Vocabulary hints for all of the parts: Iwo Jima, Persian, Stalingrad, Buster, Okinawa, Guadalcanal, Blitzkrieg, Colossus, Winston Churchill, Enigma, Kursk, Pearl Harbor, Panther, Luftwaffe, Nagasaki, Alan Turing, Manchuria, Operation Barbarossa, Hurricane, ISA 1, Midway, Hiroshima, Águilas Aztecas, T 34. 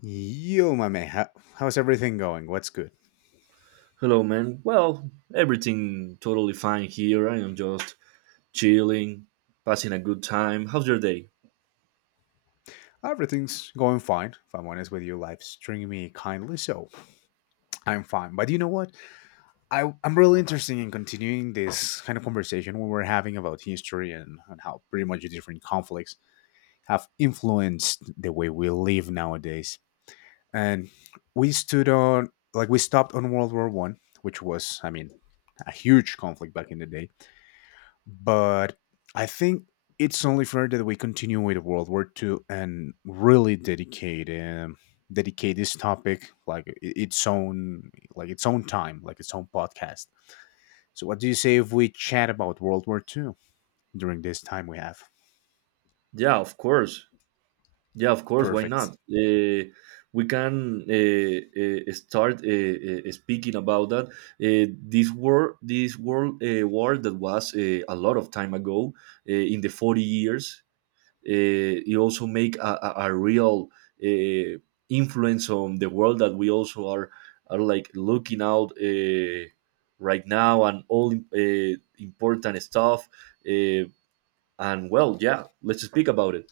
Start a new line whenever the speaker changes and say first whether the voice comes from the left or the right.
left: Yo, my man, how's everything going? What's good?
right: Hello, man. Well, everything totally fine here. I am just chilling, passing a good time. How's your day?
left: Everything's going fine. If I'm honest with you, life's treating me kindly, so I'm fine. But you know what? I'm really interested in continuing this kind of conversation we were having about history and how pretty much the different conflicts have influenced the way we live nowadays. And we stood on, we stopped on World War One, which was, I mean, a huge conflict back in the day. But I think it's only fair that we continue with World War Two and really dedicate this topic like its own, like its own time, like its own podcast. So what do you say if we chat about World War Two during this time we have?
right: Yeah, of course. Yeah, of course. Why
left: Perfect.
right: not? We can start speaking about that. This war, this world war that was a lot of time ago, in the forty years. You also make a real uh, influence on the world that we also are like looking out right now and all important stuff. Uh, and well, yeah, let's speak about it,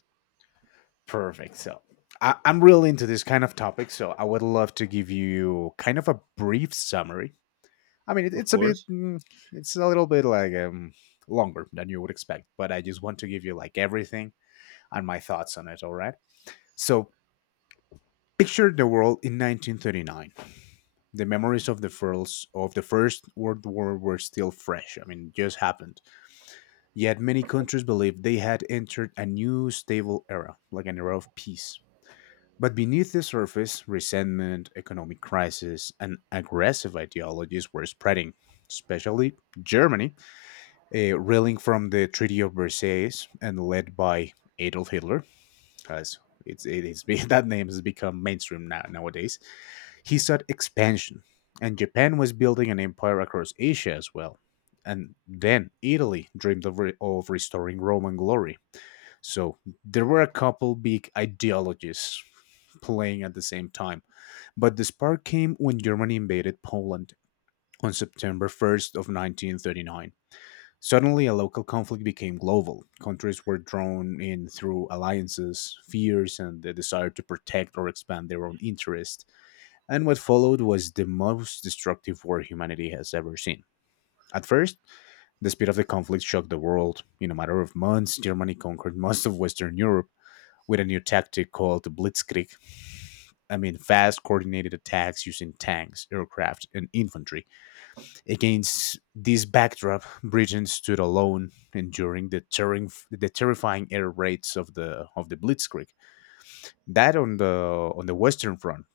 left: Perfect. So I'm really into this kind of topic, so I would love to give you kind of a brief summary. I mean,
right: of
left: it's a
right: course.
left: it's a little bit longer than you would expect, but I just want to give you like everything and my thoughts on it. All right. So picture the world in 1939. The memories of the First World War were still fresh. I mean, it just happened. Yet many countries believed they had entered a new stable era, like an era of peace. But beneath the surface, resentment, economic crisis, and aggressive ideologies were spreading, especially Germany, reeling from the Treaty of Versailles and led by Adolf Hitler. As it is, that name has become mainstream now, nowadays, he sought expansion, and Japan was building an empire across Asia as well. And then Italy dreamed of, restoring Roman glory. So there were a couple big ideologies playing at the same time. But the spark came when Germany invaded Poland on September 1st of 1939. Suddenly, a local conflict became global. Countries were drawn in through alliances, fears, and the desire to protect or expand their own interests. And what followed was the most destructive war humanity has ever seen. At first, the speed of the conflict shocked the world. In a matter of months, Germany conquered most of Western Europe with a new tactic called the Blitzkrieg. I mean, fast, coordinated attacks using tanks, aircraft, and infantry. Against this backdrop, Britain stood alone, enduring the terrifying air raids of the Blitzkrieg. That on the Western Front,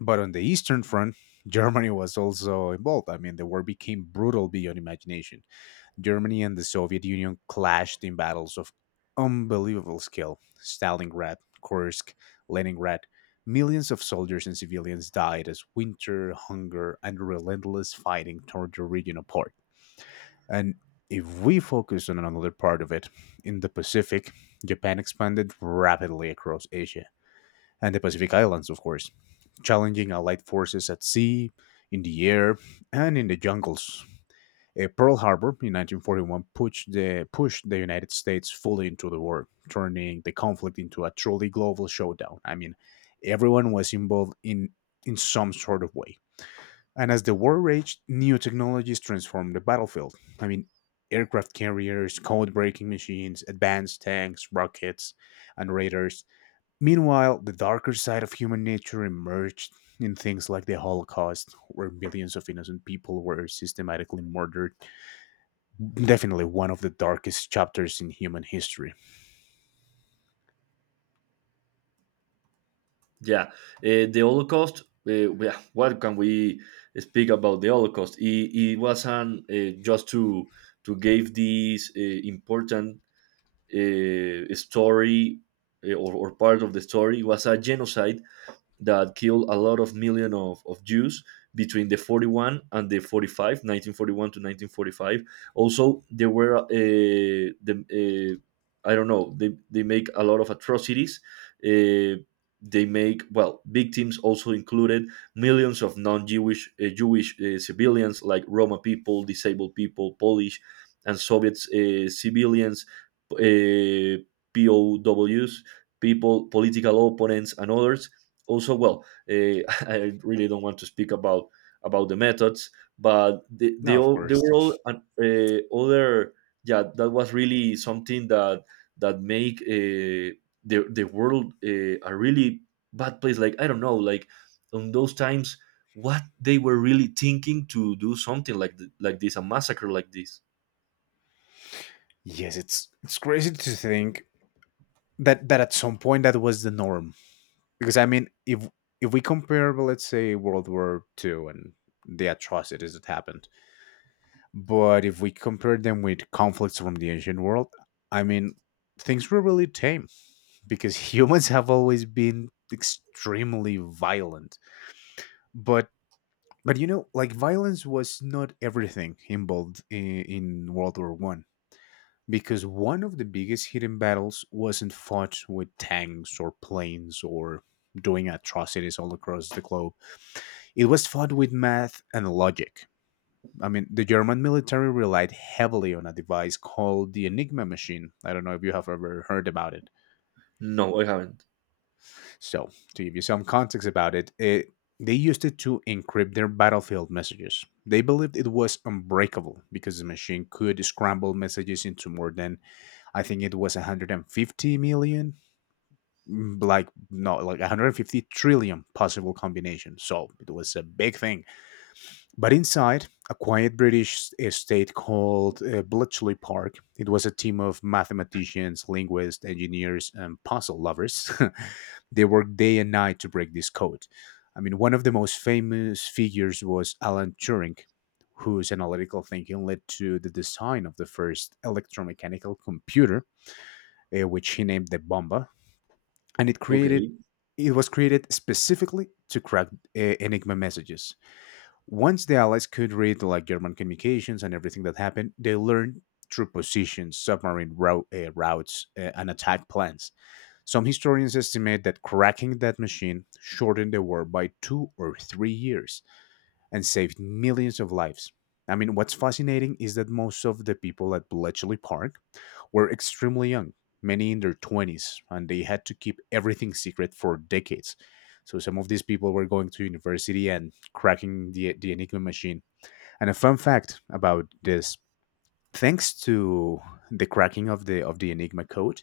left: but on the Eastern Front, Germany was also involved. I mean, the war became brutal beyond imagination. Germany and the Soviet Union clashed in battles of unbelievable skill. Stalingrad, Kursk, Leningrad. Millions of soldiers and civilians died as winter, hunger, and relentless fighting tore the region apart. And if we focus on another part of it, in the Pacific, Japan expanded rapidly across Asia and the Pacific Islands, of course, challenging Allied forces at sea, in the air, and in the jungles. Pearl Harbor in 1941 pushed the United States fully into the war, turning the conflict into a truly global showdown. I mean, everyone was involved in some sort of way. And as the war raged, new technologies transformed the battlefield. I mean, aircraft carriers, code breaking machines, advanced tanks, rockets, and radars. Meanwhile, the darker side of human nature emerged in things like the Holocaust, where millions of innocent people were systematically murdered. Definitely one of the darkest chapters in human history.
right: Yeah, the Holocaust. Yeah, what can we speak about the Holocaust? It was an just to give this important story or part of the story was a genocide that killed a lot of million of Jews between the 41 and the 45, 1941 to 1945. Also, there were the I don't know they make a lot of atrocities. Uh, they make, well, victims also included millions of non-Jewish Jewish civilians, like Roma people, disabled people, Polish and Soviet civilians, uh, POWs, people, political opponents, and others. Also, well, uh, I really don't want to speak about the methods, but they, they
left: No, of
right: all they
left: course.
right: were all other. Yeah, that was really something that make the world a really bad place. Like, I don't know, like on those times, what they were really thinking to do something like like this, a massacre like this.
left: Yes, it's crazy to think that at some point that was the norm. Because I mean, if we compare, well, let's say World War Two and the atrocities that happened, but if we compare them with conflicts from the ancient world, I mean, things were really tame because humans have always been extremely violent. But you know, like violence was not everything involved in World War One, because one of the biggest hidden battles wasn't fought with tanks or planes or doing atrocities all across the globe. It was fought with math and logic. I mean, the German military relied heavily on a device called the Enigma machine. I don't know if you have ever heard about it.
right: No, I haven't.
left: So, to give you some context about it, they used it to encrypt their battlefield messages. They believed it was unbreakable because the machine could scramble messages into more than, I think it was 150 million, mm, like, no, like 150 trillion possible combinations. So, it was a big thing. But inside a quiet British estate called Bletchley Park, it was a team of mathematicians, linguists, engineers, and puzzle lovers. They worked day and night to break this code. I mean, one of the most famous figures was Alan Turing, whose analytical thinking led to the design of the first electromechanical computer, which he named the Bomba, and
right: Okay.
left: it was created specifically to crack Enigma messages. Once the Allies could read like German communications and everything that happened, they learned true positions, routes, and attack plans. Some historians estimate that cracking that machine shortened the war by 2 or 3 years and saved millions of lives. I mean, what's fascinating is that most of the people at Bletchley Park were extremely young, many in their 20s, and they had to keep everything secret for decades. So some of these people were going to university and cracking the Enigma machine. And a fun fact about this: thanks to the cracking of the Enigma code,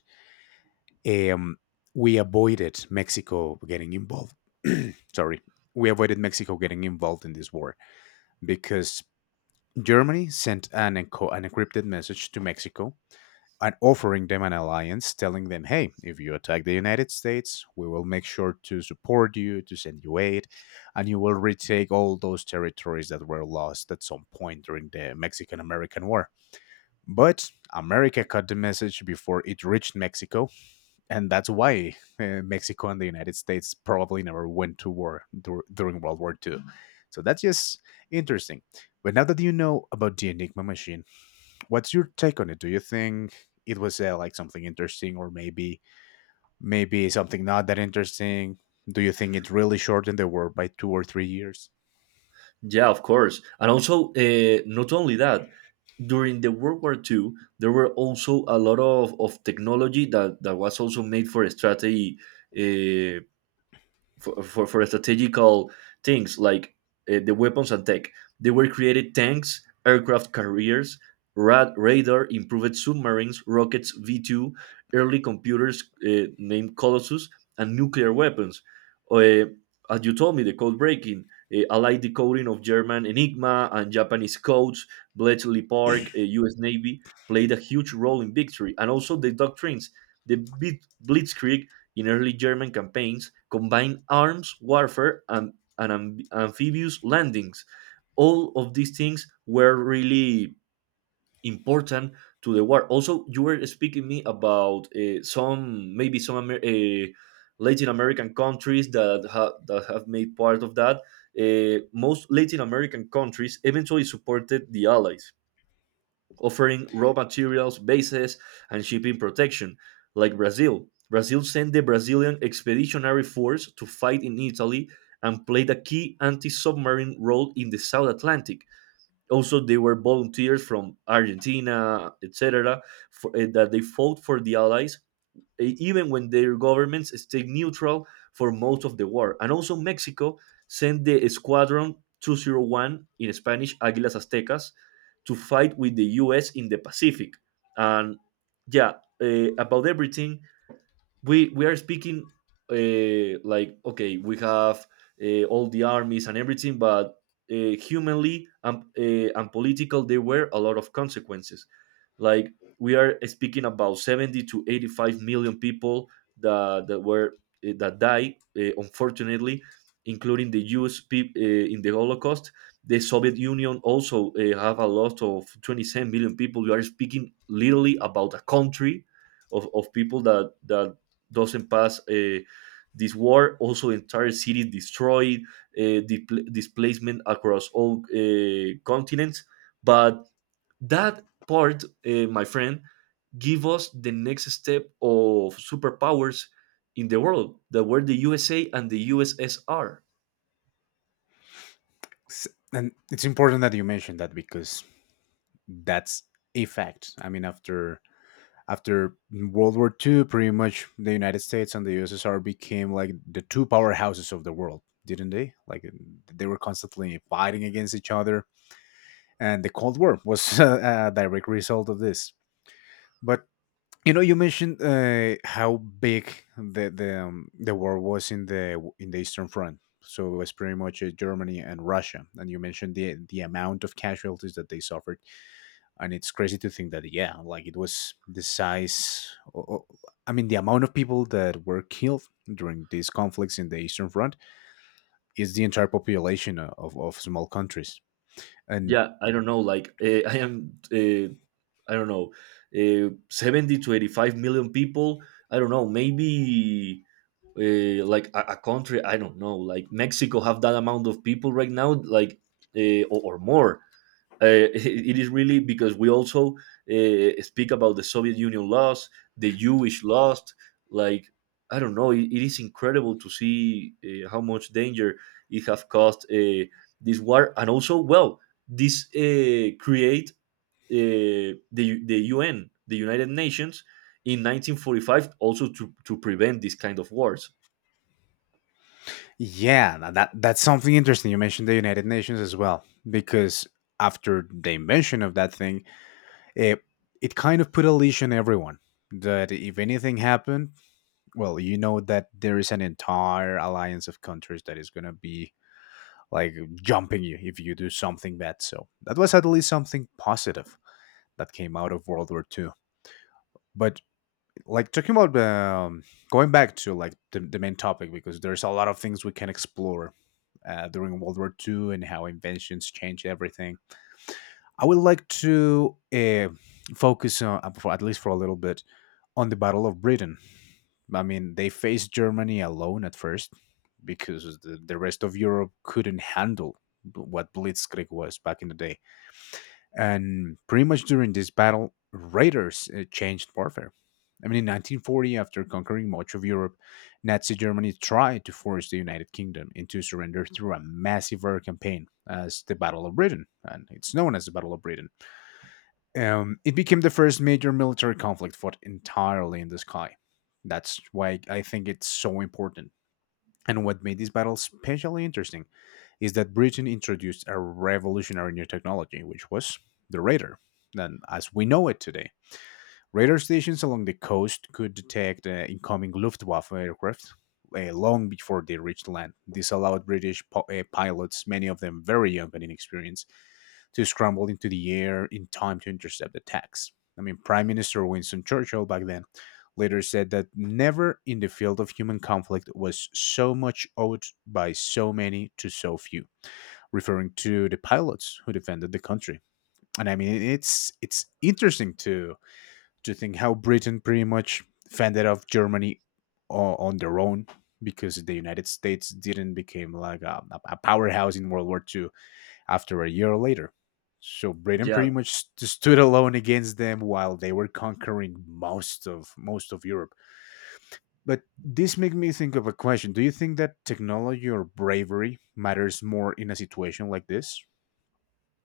left: um, we avoided Mexico getting involved. Sorry, we avoided Mexico getting involved in this war because Germany sent an encrypted message to Mexico and offering them an alliance, telling them, "Hey, if you attack the United States, we will make sure to support you, to send you aid, and you will retake all those territories that were lost at some point during the Mexican-American War." But America caught the message before it reached Mexico, and that's why Mexico and the United States probably never went to war during World War II. So that's just interesting. But now that you know about the Enigma machine, what's your take on it? Do you think it was like something interesting, or maybe something not that interesting? Do you think it really shortened the war by 2 or 3 years?
right: Yeah, of course. And also, not only that, during the World War II, there were also a lot of technology that was also made for strategy, uh, for for strategical things like the weapons and tech. They were created tanks, aircraft carriers, radar, improved submarines, rockets V-2, early computers named Colossus, and nuclear weapons. Uh, as you told me, the code breaking, allied decoding of German Enigma and Japanese codes, Bletchley Park, U.S. Navy played a huge role in victory, and also the doctrines. The Blitzkrieg in early German campaigns, combined arms warfare, and amphibious landings. All of these things were really important to the war. Also, you were speaking me about some, maybe some Latin American countries that that have made part of that. Most Latin American countries eventually supported the Allies, offering raw materials, bases, and shipping protection, like Brazil. Brazil sent the Brazilian Expeditionary Force to fight in Italy and played a key anti submarine role in the South Atlantic. Also, there were volunteers from Argentina, etc., that they fought for the Allies, even when their governments stayed neutral for most of the war. And also, Mexico sent the Squadron 201, in Spanish, Águilas Aztecas, to fight with the US in the Pacific. And yeah, about everything, we are speaking, like, okay, we have all the armies and everything, but humanly and political, there were a lot of consequences. Like, we are speaking about 70 to 85 million people that were that died, unfortunately, including the US people in the Holocaust. The Soviet Union also have a lot of 27 million people. You are speaking literally about a country of people that doesn't pass this war. Also, entire cities destroyed, displacement across all continents. But that part, my friend, give us the next step of superpowers in the world that were the USA and the USSR.
left: S- And it's important that you mentioned that because that's a fact. I mean, after World War Two, pretty much the United States and the USSR became like the two powerhouses of the world, didn't they? Like they were constantly fighting against each other, and the Cold War was a direct result of this. But you know, you mentioned how big the war was in the Eastern Front. So it was pretty much Germany and Russia, and you mentioned the amount of casualties that they suffered, and it's crazy to think that, yeah, like it was the size I mean, the amount of people that were killed during these conflicts in the Eastern Front is the entire population of small countries. And
right: Yeah, I don't know. Like I am, I don't know, 70 to 85 million people. I don't know. Maybe like a country, I don't know, like Mexico have that amount of people right now, like or more it is really, because we also speak about the Soviet Union lost, the Jewish lost, like I don't know, it is incredible to see how much danger it have caused this war. And also, well, this create the United Nations in 1945, also to prevent this kind of wars.
left: yeah, that that's something interesting. You mentioned the United Nations as well, because after the invention of that thing, it, it kind of put a leash on everyone, that if anything happened, well, you know that there is an entire alliance of countries that is going to be like jumping you if you do something bad. So that was at least something positive that came out of World War II. But like talking about, going back to like the main topic, because there's a lot of things we can explore during World War II and how inventions changed everything. I would like to focus on, for, at least for a little bit, on the Battle of Britain. I mean, they faced Germany alone at first because the rest of Europe couldn't handle what Blitzkrieg was back in the day. And pretty much during this battle, raiders changed warfare. I mean, in 1940, after conquering much of Europe, Nazi Germany tried to force the United Kingdom into surrender through a massive air campaign as the Battle of Britain, and it's known as the Battle of Britain. It became the first major military conflict fought entirely in the sky. That's why I think it's so important. And what made this battle especially interesting is that Britain introduced a revolutionary new technology, which was the radar, then as we know it today. Radar stations along the coast could detect incoming Luftwaffe aircraft long before they reached land. This allowed British pilots, many of them very young and inexperienced, to scramble into the air in time to intercept attacks. I mean, Prime Minister Winston Churchill back then later said that never in the field of human conflict was so much owed by so many to so few, referring to the pilots who defended the country. And I mean, it's interesting to think how Britain pretty much fended off Germany on their own because the United States didn't become like a powerhouse in World War II after a year later. So Britain
right: Yeah,
left: pretty much stood alone against them while they were conquering most of Europe. But this made me think of a question. Do you think that technology or bravery matters more in a situation like this?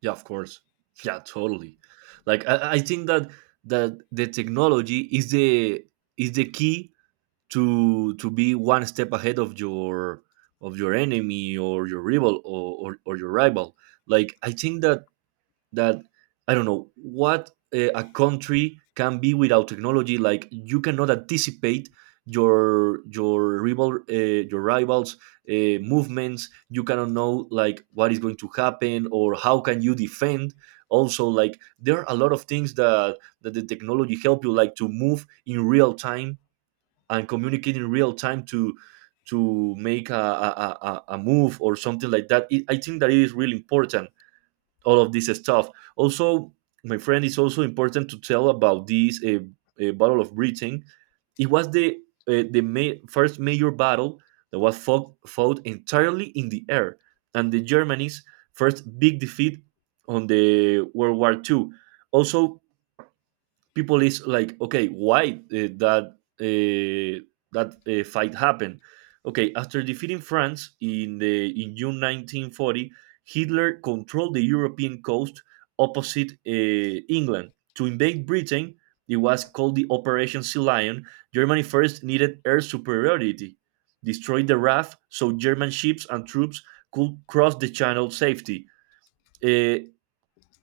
right: yeah, of course. Yeah, totally. Like, I think that the technology is the key to be one step ahead of your enemy or your rival, or your rival. Like, I think that I don't know what a country can be without technology. Like, you cannot anticipate your rival, your rivals movements. You cannot know, like, what is going to happen or how can you defend. Also, like, there are a lot of things that the technology help you, like to move in real time and communicate in real time to make a move or something like that. It, I think that it is really important all of this stuff. Also, my friend, it's also important to tell about this Battle of Britain. It was the first major battle that was fought entirely in the air, and the Germany's first big defeat on the World War II. Also, people is like, okay, why that fight happened? Okay, after defeating France in the in June 1940, Hitler controlled the European coast opposite England to invade Britain. It was called the Operation Sea Lion. Germany first needed air superiority, destroy the RAF so German ships and troops could cross the channel safely. Uh,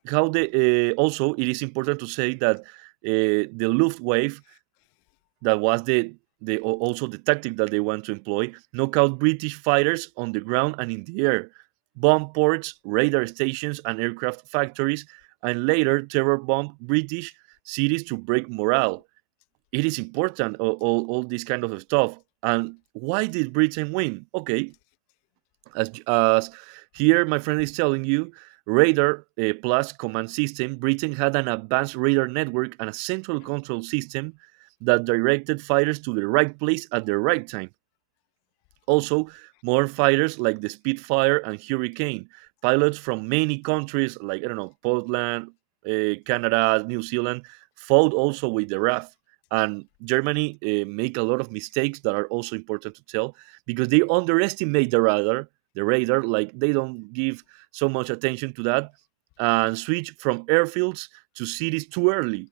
right: how the also, it is important to say that the Luftwaffe, that was the also the tactic that they want to employ, knock out British fighters on the ground and in the air, bomb ports, radar stations, and aircraft factories, and later terror bomb British cities to break morale. It is important all this kind of stuff. And why did Britain win? Okay, as here my friend is telling you, radar plus command system, Britain had an advanced radar network and a central control system that directed fighters to the right place at the right time. Also, more fighters, like the Spitfire and Hurricane, pilots from many countries, like, I don't know, Portland, Canada, New Zealand, fought also with the RAF. And Germany make a lot of mistakes that are also important to tell, because they underestimate the radar, like they don't give so much attention to that, and switch from airfields to cities too early,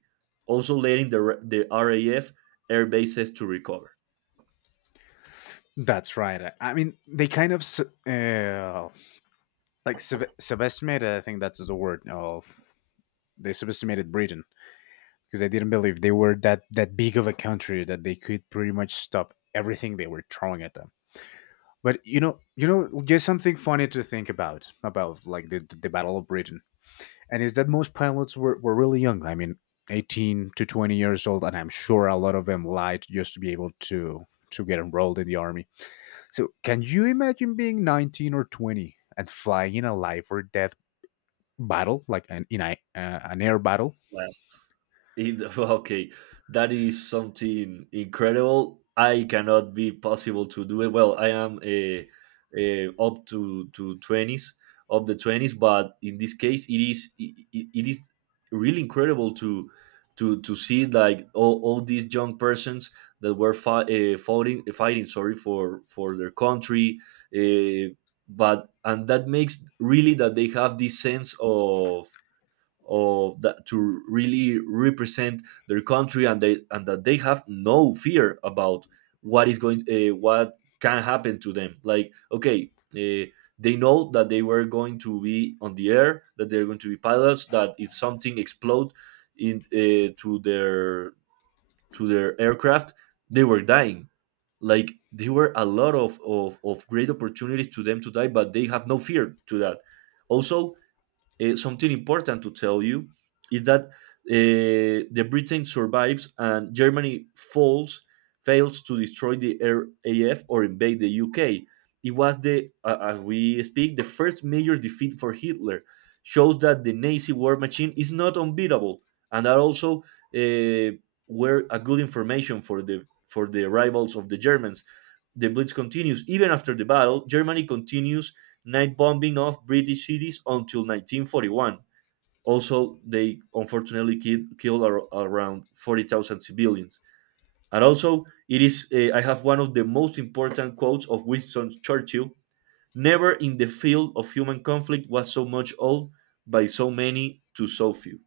right: also letting the RAF air bases to recover.
left: That's right. I mean, they kind of uh, like subestimated. I think that's the word of they subestimated Britain because they didn't believe they were that big of a country that they could pretty much stop everything they were throwing at them. But just something funny to think about like the Battle of Britain, and is that most pilots were really young. I mean, 18 to 20 years old, and I'm sure a lot of them lied just to be able to get enrolled in the army. So, can you imagine being 19 or 20 and flying in a life or death battle, like an air battle?
right: Well, in okay, that is something incredible. I cannot be possible to do it. Well, I am a up to twenties, up the 20s, but in this case, it is really incredible to see, like, all these young persons that were fighting sorry for their country, uh, but, and that makes really that they have this sense of that, to really represent their country, and they, and that they have no fear about what is going, what can happen to them. Like, okay, they know that they were going to be on the air, that they're going to be pilots, that if something explode in, to their aircraft, they were dying. Like, there were a lot of great opportunities to them to die, but they have no fear to that. Also, something important to tell you is that the Britain survives and Germany falls, fails to destroy the RAF or invade the UK. It was the, as we speak, the first major defeat for Hitler. Shows that the Nazi war machine is not unbeatable, and that also uh, were a good information for the rivals of the Germans. The blitz continues. Even after the battle, Germany continues night bombing of British cities until 1941. Also, they unfortunately killed around 40,000 civilians. And also, it is I have one of the most important quotes of Winston Churchill: "Never in the field of human conflict was so much owed by so many to so few."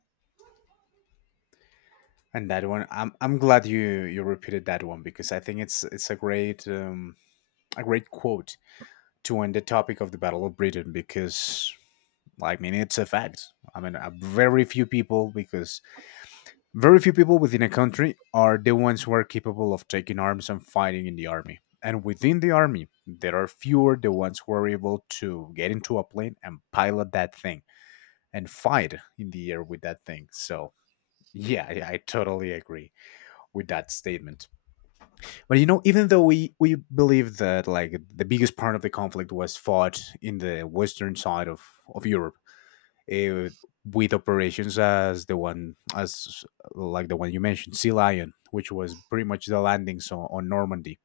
left: And that one, I'm glad you repeated that one because I think it's a great quote to end the topic of the Battle of Britain because, I mean, it's a fact. I mean, very few people, because very few people within a country are the ones who are capable of taking arms and fighting in the army. And within the army, there are fewer the ones who are able to get into a plane and pilot that thing and fight in the air with that thing. So, yeah, I totally agree with that statement. But you know, even though we believe that like the biggest part of the conflict was fought in the western side of Europe. eh, with operations as the one as like the one you mentioned Sea Lion, which was pretty much the landings on Normandy,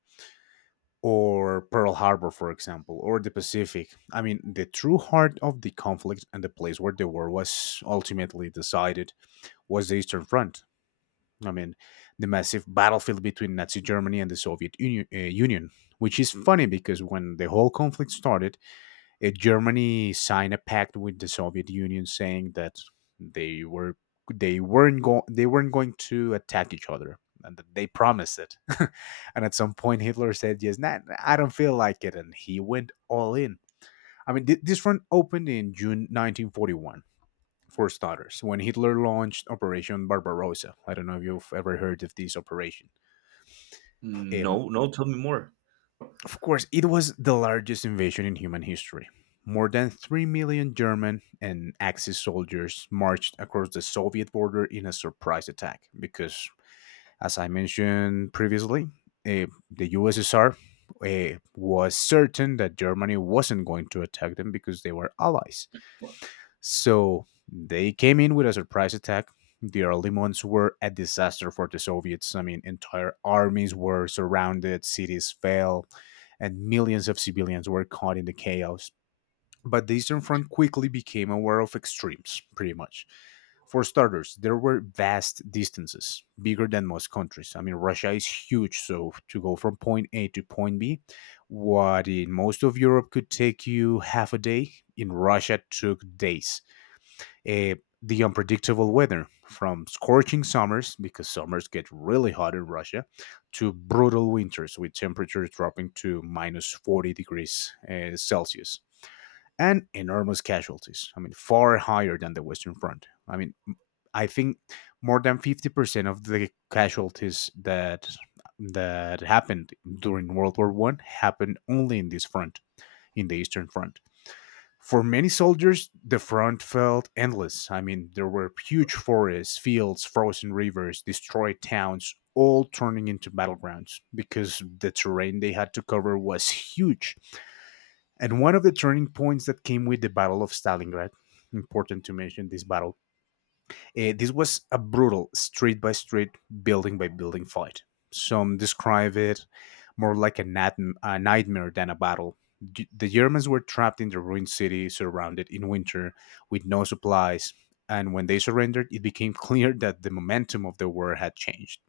left: or Pearl Harbor, for example, or the Pacific. I mean, the true heart of the conflict and the place where the war was ultimately decided was the Eastern Front. I mean, the massive battlefield between Nazi Germany and the Soviet Union, which is funny because when the whole conflict started, Germany signed a pact with the Soviet Union saying that they were they weren't going to attack each other and that they promised it. And at some point Hitler said, "Yes, nah, nah, I don't feel like it," and he went all in. I mean, this front opened in June 1941 for starters, when Hitler launched Operation Barbarossa. I don't know if you've ever heard of this operation.
right: Mm,
left: Um,
right: no, no, tell me more.
left: of course, it was the largest invasion in human history. More than 3 million German and Axis soldiers marched across the Soviet border in a surprise attack because, as I mentioned previously, the USSR was certain that Germany wasn't going to attack them because they were allies. So they came in with a surprise attack. The early months were a disaster for the Soviets. I mean, entire armies were surrounded, cities fell, and millions of civilians were caught in the chaos. But the Eastern Front quickly became aware of extremes, pretty much. For starters, there were vast distances, bigger than most countries. I mean, Russia is huge, so to go from point A to point B, what in most of Europe could take you half a day, in Russia took days. uh, the unpredictable weather from scorching summers, because summers get really hot in Russia, to brutal winters with temperatures dropping to minus 40 degrees Celsius, and enormous casualties. I mean, far higher than the Western Front. I mean, I think more than 50% of the casualties that happened during World War 1 happened only in this front, in the Eastern Front. For many soldiers, the front felt endless. I mean, there were huge forests, fields, frozen rivers, destroyed towns, all turning into battlegrounds because the terrain they had to cover was huge. And one of the turning points that came with the Battle of Stalingrad, important to mention this battle, this was a brutal street by street, building by building fight. Some describe it more like a nightmare than a battle. The Germans were trapped in the ruined city, surrounded in winter, with no supplies, and when they surrendered, it became clear that the momentum of the war had changed.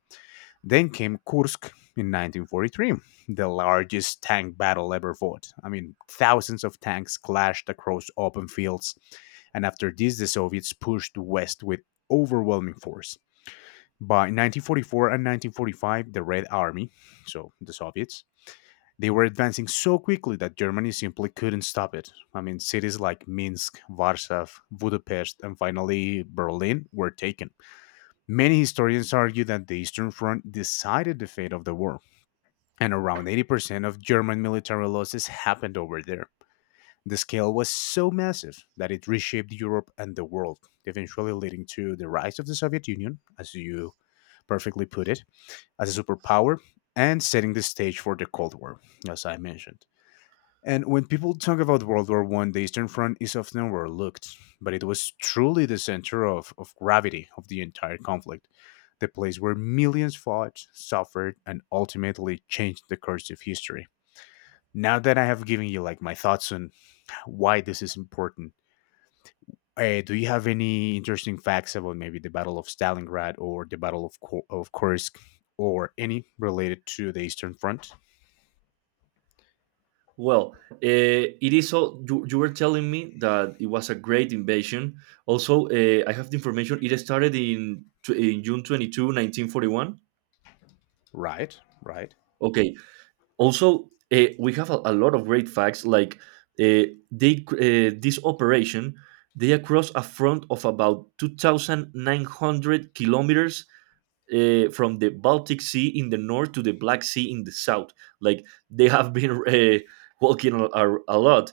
left: Then came Kursk in 1943, the largest tank battle ever fought. I mean, thousands of tanks clashed across open fields, and after this, the Soviets pushed west with overwhelming force. By 1944 and 1945, the Red Army, so the Soviets, they were advancing so quickly that Germany simply couldn't stop it. I mean, cities like Minsk, Warsaw, Budapest, and finally Berlin were taken. Many historians argue that the Eastern Front decided the fate of the war, and around 80% of German military losses happened over there. The scale was so massive that it reshaped Europe and the world, eventually leading to the rise of the Soviet Union, as you perfectly put it, as a superpower, and setting the stage for the Cold War, as I mentioned. And when people talk about World War One, the Eastern Front is often overlooked, but it was truly the center of gravity of the entire conflict, the place where millions fought, suffered, and ultimately changed the course of history. Now that I have given you like my thoughts on why this is important, do you have any interesting facts about maybe the Battle of Stalingrad or the Battle of of Kursk, or any related to the Eastern Front?
right: Well, it is all you, you were telling me that it was a great invasion. Also, I have the information. It started in, June 22, 1941.
left: Right, right.
right: Okay. Also, we have a lot of great facts. Like, this operation, they across a front of about 2,900 kilometers from the Baltic Sea in the north to the Black Sea in the south. Like they have been walking a lot,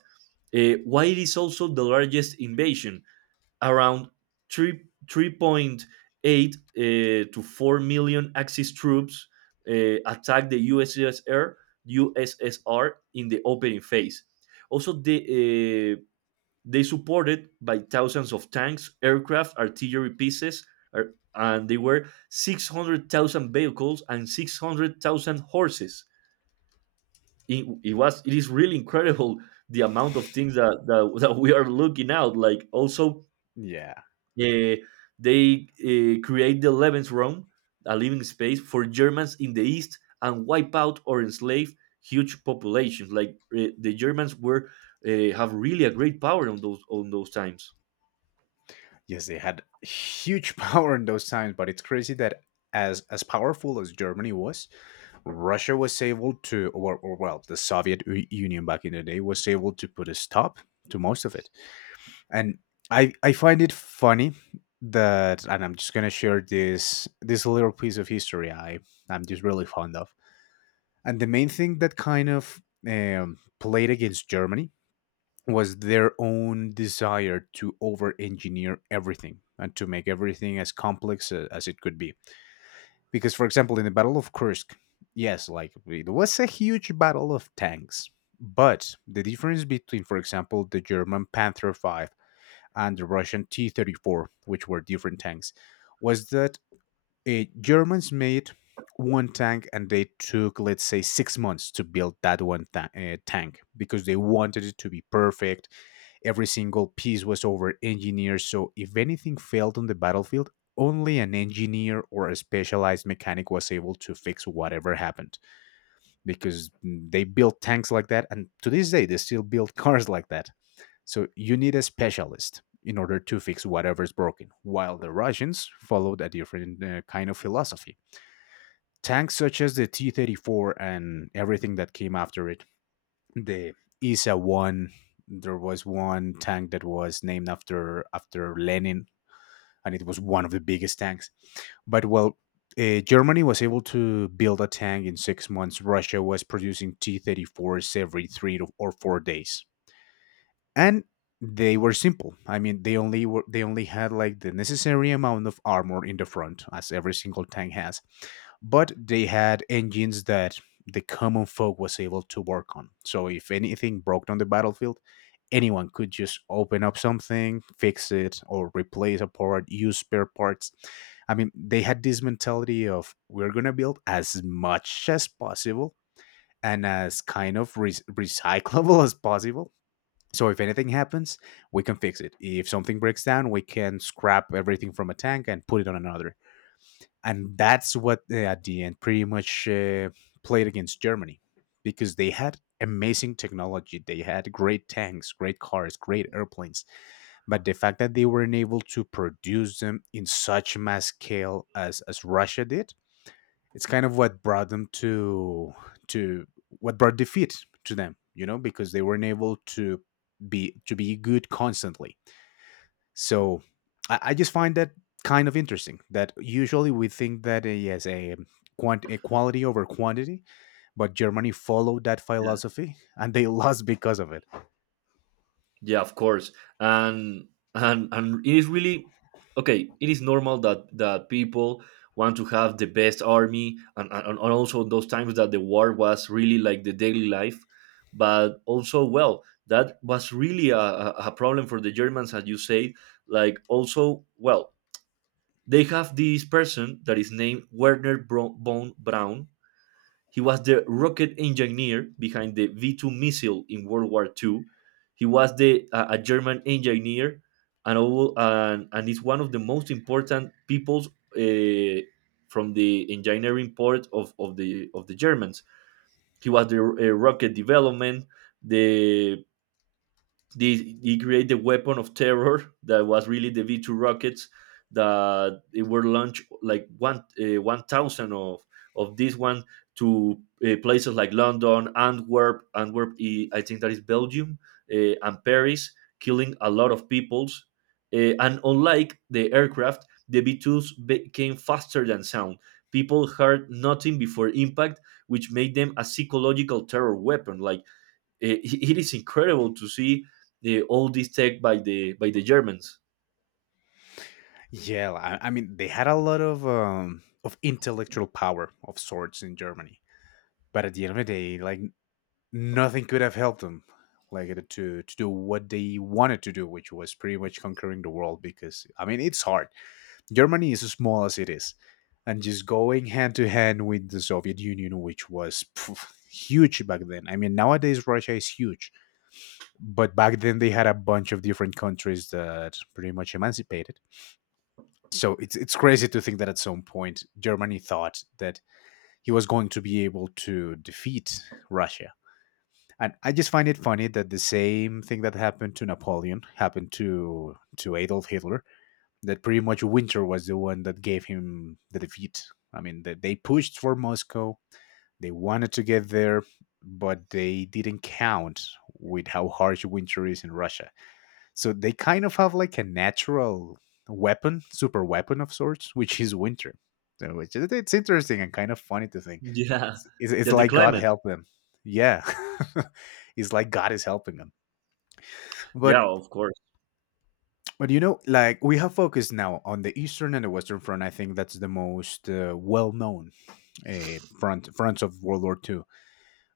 right: while it is also the largest invasion, around 3, 3.8 uh, to 4 million Axis troops attacked the USSR in the opening phase. Also, uh, they supported by thousands of tanks, aircraft, artillery pieces, er, and they were 600,000 vehicles and 600,000 horses. It is really incredible the amount of things that we are looking out. Like also,
left: Yeah.
right: uh, they create the 11th realm, a living space for Germans in the east, and wipe out or enslave huge populations. Like the Germans were, have really a great power on those times.
left: Yes, they had huge power in those times, but it's crazy that as powerful as Germany was, Russia was able to, or well, the Soviet Union back in the day was able to put a stop to most of it. And I find it funny that. And I'm just gonna share this little piece of history I'm just really fond of. And the main thing that kind of played against Germany was their own desire to over engineer everything and to make everything as complex as it could be, because for example in the Battle of Kursk, yes, like it was a huge battle of tanks, but the difference between, for example, the German Panther 5 and the Russian T 34, which were different tanks, was that Germans made one tank and they took, let's say, 6 months to build that tank because they wanted it to be perfect. Every single piece was over engineered. So if anything failed on the battlefield, only an engineer or a specialized mechanic was able to fix whatever happened, because they built tanks like that, and to this day they still build cars like that. So you need a specialist in order to fix whatever's broken, while the Russians followed a different kind of philosophy. Tanks such as the T 34 and everything that came after it, the ISA 1, there was one tank that was named after Lenin, and it was one of the biggest tanks. But well, Germany was able to build a tank in 6 months. Russia was producing T 34s every three to, or 4 days. And they were simple. I mean, they only had like the necessary amount of armor in the front as every single tank has, but they had engines that the common folk was able to work on. So if anything broke on the battlefield, anyone could just open up something, fix it, or replace a part, use spare parts. I mean, they had this mentality of we're going to build as much as possible and as kind of recyclable as possible, so if anything happens, we can fix it. If something breaks down, we can scrap everything from a tank and put it on another. And that's what at the end pretty much played against Germany, because they had amazing technology. They had great tanks, great cars, great airplanes. But the fact that they weren't able to produce them in such mass scale as Russia did, it's kind of what brought them to what brought defeat to them, you know, because they weren't able to be good constantly. So I just find that kind of interesting that usually we think that yes, a quant a quality over quantity, but Germany followed that philosophy and they lost because of it.
right: Yeah, of course. And and it is really, okay, it is normal that people want to have the best army, and also those times that the war was really like the daily life. But also, well, that was really a problem for the Germans, as you say. Like also, well, they have this person that is named Werner Bone Brown. He was the rocket engineer behind the V 2 missile in World War II. He was the, a German engineer, and, and is one of the most important peoples, uh, from the engineering part of the Germans. He was the, rocket development, the they created the weapon of terror that was really the V2 rockets, that they were launched like one, 1,000 of this one to, places like London, Antwerp, I think that is Belgium, and Paris, killing a lot of peoples. And unlike the aircraft, the V2s became faster than sound. People heard nothing before impact, which made them a psychological terror weapon. Like it, it is incredible to see all this tech by the Germans.
left: Yeah, I mean they had a lot of intellectual power of sorts in Germany. But at the end of the day, like nothing could have helped them, like to do what they wanted to do, which was pretty much conquering the world. Because I mean, it's hard. Germany is as small as it is, and just going hand to hand with the Soviet Union, which was pff, huge back then. I mean, nowadays Russia is huge, but back then they had a bunch of different countries that pretty much emancipated. So it's crazy to think that at some point Germany thought that he was going to be able to defeat Russia. And I just find it funny that the same thing that happened to Napoleon happened to Adolf Hitler. That pretty much winter was the one that gave him the defeat. I mean, that they pushed for Moscow. They wanted to get there, but they didn't count with how harsh winter is in Russia. So they kind of have like a natural weapon, super weapon of sorts, which is winter. So which is, it's interesting and kind of funny to think.
right: Yeah,
left: It's, it's,
right: yeah,
left: it's
right: the
left: like God
right: climate.
left: helped them. Yeah, it's like God is helping them.
right: Yeah,
left: But
right: of course.
left: you know, like we have focused now on the eastern and the western front. I think that's the most well known fronts of World War II.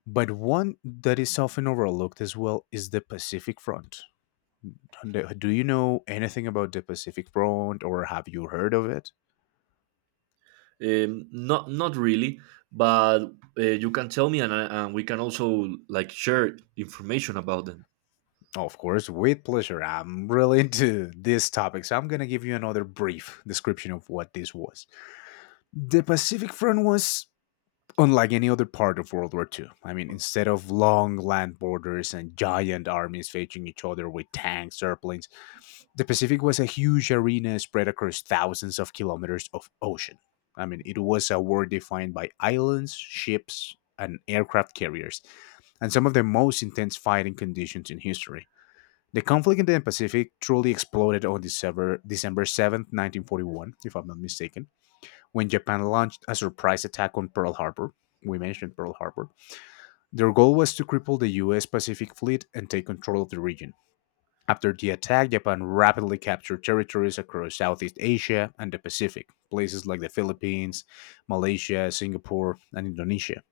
left: But one that is often overlooked as well is the Pacific Front. And, do you know anything about the Pacific Front or have you heard of it?
right: Not really, but you can tell me, and we can also like share information about them.
left: Oh, of course, with pleasure. I'm really into this topic, so I'm going to give you another brief description of what this was. The Pacific Front was unlike any other part of World War Two. I mean, instead of long land borders and giant armies facing each other with tanks, airplanes, the Pacific was a huge arena spread across thousands of kilometers of ocean. I mean, it was a war defined by islands, ships, and aircraft carriers, and some of the most intense fighting conditions in history. The conflict in the Pacific truly exploded on December 7th, 1941, if I'm not mistaken, when Japan launched a surprise attack on Pearl Harbor. We mentioned Pearl Harbor. Their goal was to cripple the US Pacific Fleet and take control of the region. After the attack, Japan rapidly captured territories across Southeast Asia and the Pacific, places like the Philippines, Malaysia, Singapore, and Indonesia.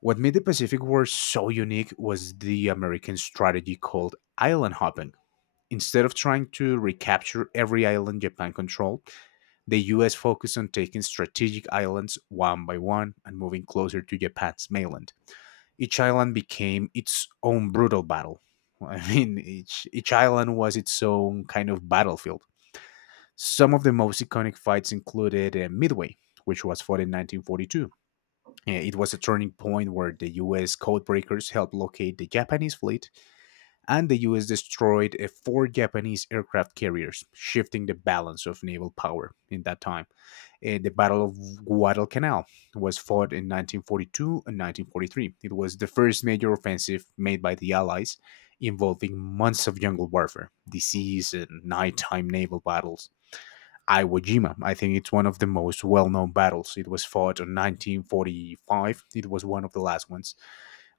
left: What made the Pacific War so unique was the American strategy called island hopping. Instead of trying to recapture every island Japan controlled, the US focused on taking strategic islands one by one and moving closer to Japan's mainland. Each island became its own brutal battle. I mean, each island was its own kind of battlefield. Some of the most iconic fights included Midway, which was fought in 1942. It was a turning point where the US codebreakers helped locate the Japanese fleet and the US destroyed four Japanese aircraft carriers, shifting the balance of naval power in that time. The Battle of Guadalcanal was fought in 1942 and 1943. It was the first major offensive made by the Allies, involving months of jungle warfare, disease, and nighttime naval battles. Iwo Jima. I think it's one of the most well known battles. It was fought in 1945. It was one of the last ones,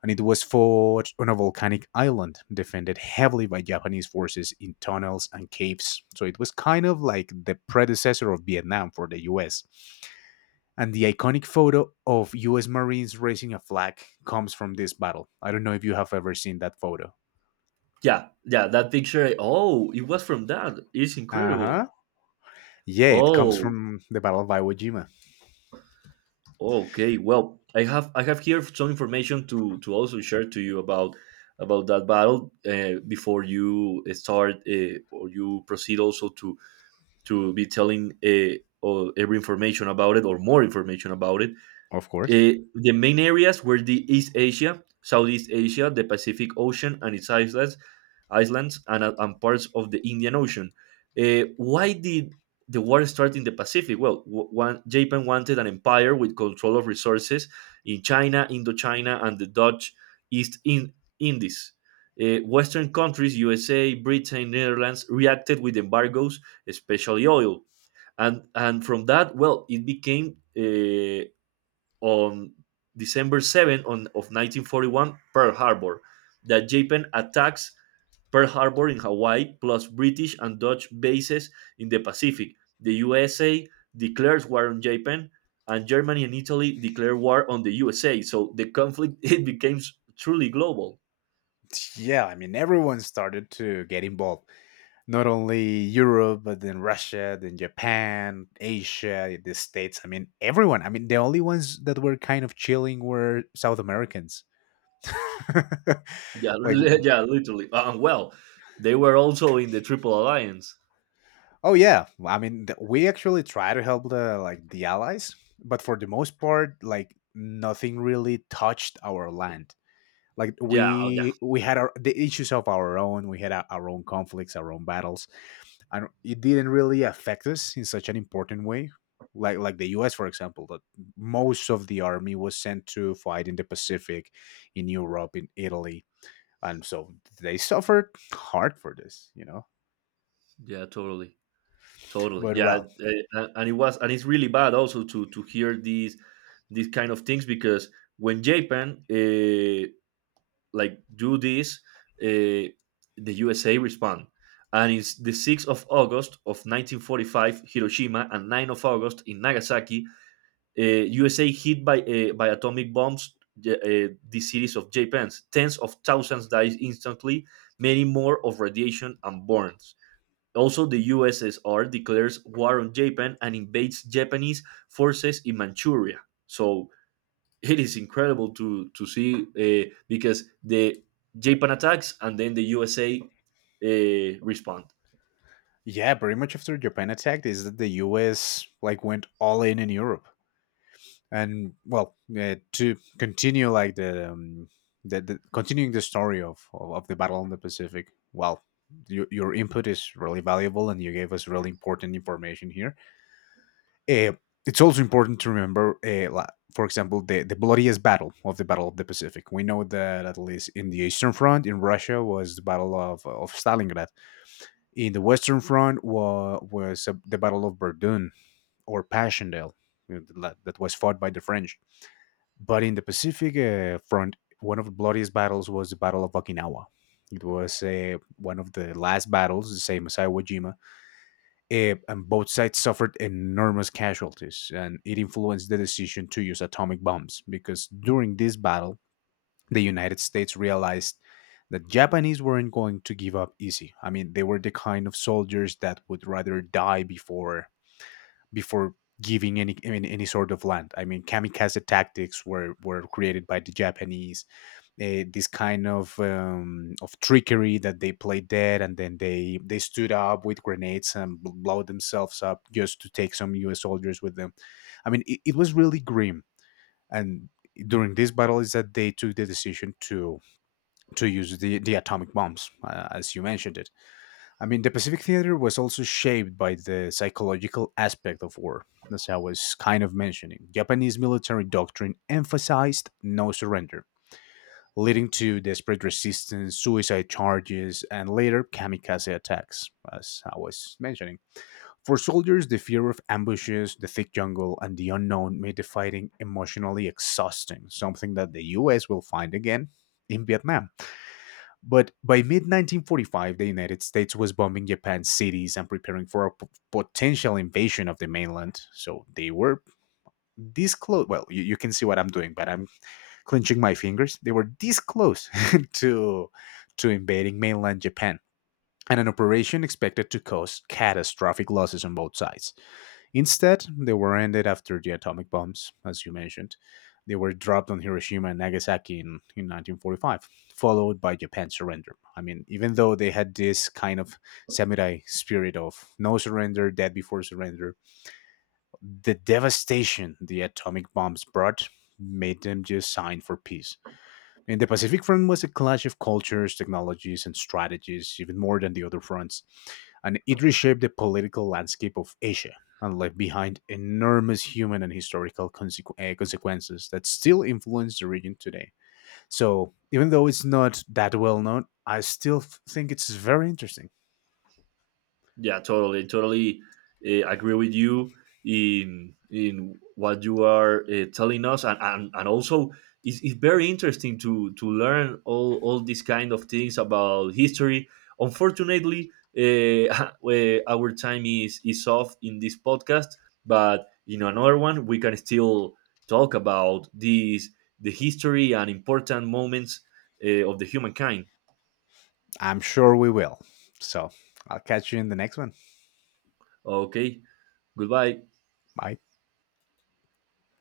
left: and it was fought on a volcanic island defended heavily by Japanese forces in tunnels and caves. So it was kind of like the predecessor of Vietnam for the US. And the iconic photo of US Marines raising a flag comes from this battle. I don't know if you have ever seen that photo.
right: Yeah, yeah, that picture. Oh, it was from that. It's
left: Uh
right: incredible.
left: huh. Yeah, it comes
right: Oh,
left: from the Battle of Iwo Jima,
right: okay, well, I have here some information to also share to you about that battle, before you start, or you proceed also to be telling, or every information about it, or more information about it.
left: of course.
right: The main areas were the East Asia, Southeast Asia, the Pacific Ocean and its islands, and parts of the Indian Ocean. Why did the war start in the Pacific? Well, one, Japan wanted an empire with control of resources in China, Indochina, and the Dutch East Indies. Western countries, USA, Britain, Netherlands, reacted with embargoes, especially oil, and from that, well, it became, on December 7 of 1941, Pearl Harbor, that Japan attacks Pearl Harbor in Hawaii, plus British and Dutch bases in the Pacific. The USA declares war on Japan, and Germany and Italy declare war on the USA. So the conflict it became truly global.
left: Yeah, I mean, everyone started to get involved. Not only Europe, but then Russia, then Japan, Asia, the States. I mean, everyone. I mean, the only ones that were kind of chilling were South Americans.
right: Yeah,
left: Like,
right: yeah, literally. Well, they were also in the Triple Alliance.
left: oh yeah. I mean, we actually try to help the like the allies, but for the most part, like nothing really touched our land. Like
right: Yeah, oh yeah,
left: we had our the issues of our own. We had our own conflicts, our own battles. I don't, it didn't really affect us in such an important way. Like the U.S. for example, that most of the army was sent to fight in the Pacific, in Europe, in Italy, and so they suffered hard for this, you know.
right: yeah, totally. Totally,
left: But
right: yeah,
left: well,
right: uh, and it's really bad also to hear these kind of things, because when Japan, like, do this, uh, the USA respond, and it's the 6th of August of 1945, Hiroshima, and 9th of August in Nagasaki, USA hit by atomic bombs, the cities of Japan. Tens of thousands died instantly, many more of radiation and burns. Also, the USSR declares war on Japan and invades Japanese forces in Manchuria. So it is incredible to see, because the Japan attacks and then the USA respond.
left: yeah, pretty much after Japan attacked, is that the U.S. like went all in Europe. And well, to continue like the continuing the story of of the battle in the Pacific, well, your input is really valuable and you gave us really important information here. uh, it's also important to remember, for example, the bloodiest battle of the Pacific, we know that at least in the eastern front in Russia was the battle of Stalingrad, in the western front was the battle of Verdun or Passchendaele, you know, that was fought by the French. But in the Pacific front, one of the bloodiest battles was the Battle of Okinawa. It was one of the last battles, the same as Iwo Jima, and both sides suffered enormous casualties, and it influenced the decision to use atomic bombs because during this battle, the United States realized that Japanese weren't going to give up easy. I mean, they were the kind of soldiers that would rather die before before giving any sort of land. I mean, kamikaze tactics were created by the Japanese. This kind of trickery that they played dead, and then they stood up with grenades and blow themselves up just to take some U.S. soldiers with them. I mean, it was really grim. And during this battle, is that they took the decision to use the atomic bombs, as you mentioned it. I mean, the Pacific Theater was also shaped by the psychological aspect of war, as I was kind of mentioning. Japanese military doctrine emphasized no surrender, leading to desperate resistance, suicide charges, and later kamikaze attacks, as I was mentioning. For soldiers, the fear of ambushes, the thick jungle, and the unknown made the fighting emotionally exhausting, something that the US will find again in Vietnam. But by mid 1945, the United States was bombing Japan's cities and preparing for a potential invasion of the mainland. So they were this close. Well, you can see what I'm doing, but I'm clenching my fingers. They were this close to invading mainland Japan, and an operation expected to cause catastrophic losses on both sides. Instead, they were ended after the atomic bombs, as you mentioned. They were dropped on Hiroshima and Nagasaki in 1945, followed by Japan's surrender. I mean, even though they had this kind of samurai spirit of no surrender, dead before surrender, the devastation the atomic bombs brought made them just sign for peace. And the Pacific Front was a clash of cultures, technologies, and strategies, even more than the other fronts. And it reshaped the political landscape of Asia and left behind enormous human and historical consequences that still influence the region today. So, even though it's not that well known, I still think it's very interesting.
right: Yeah, totally, totally, agree with you in what you are, telling us, and also it's very interesting to learn all these kind of things about history. Unfortunately, where our time is off in this podcast, but in another one we can still talk about the history and important moments, of the humankind.
left: I'm sure we will. So, I'll catch you in the next one.
right: Okay, goodbye.
left: Bye.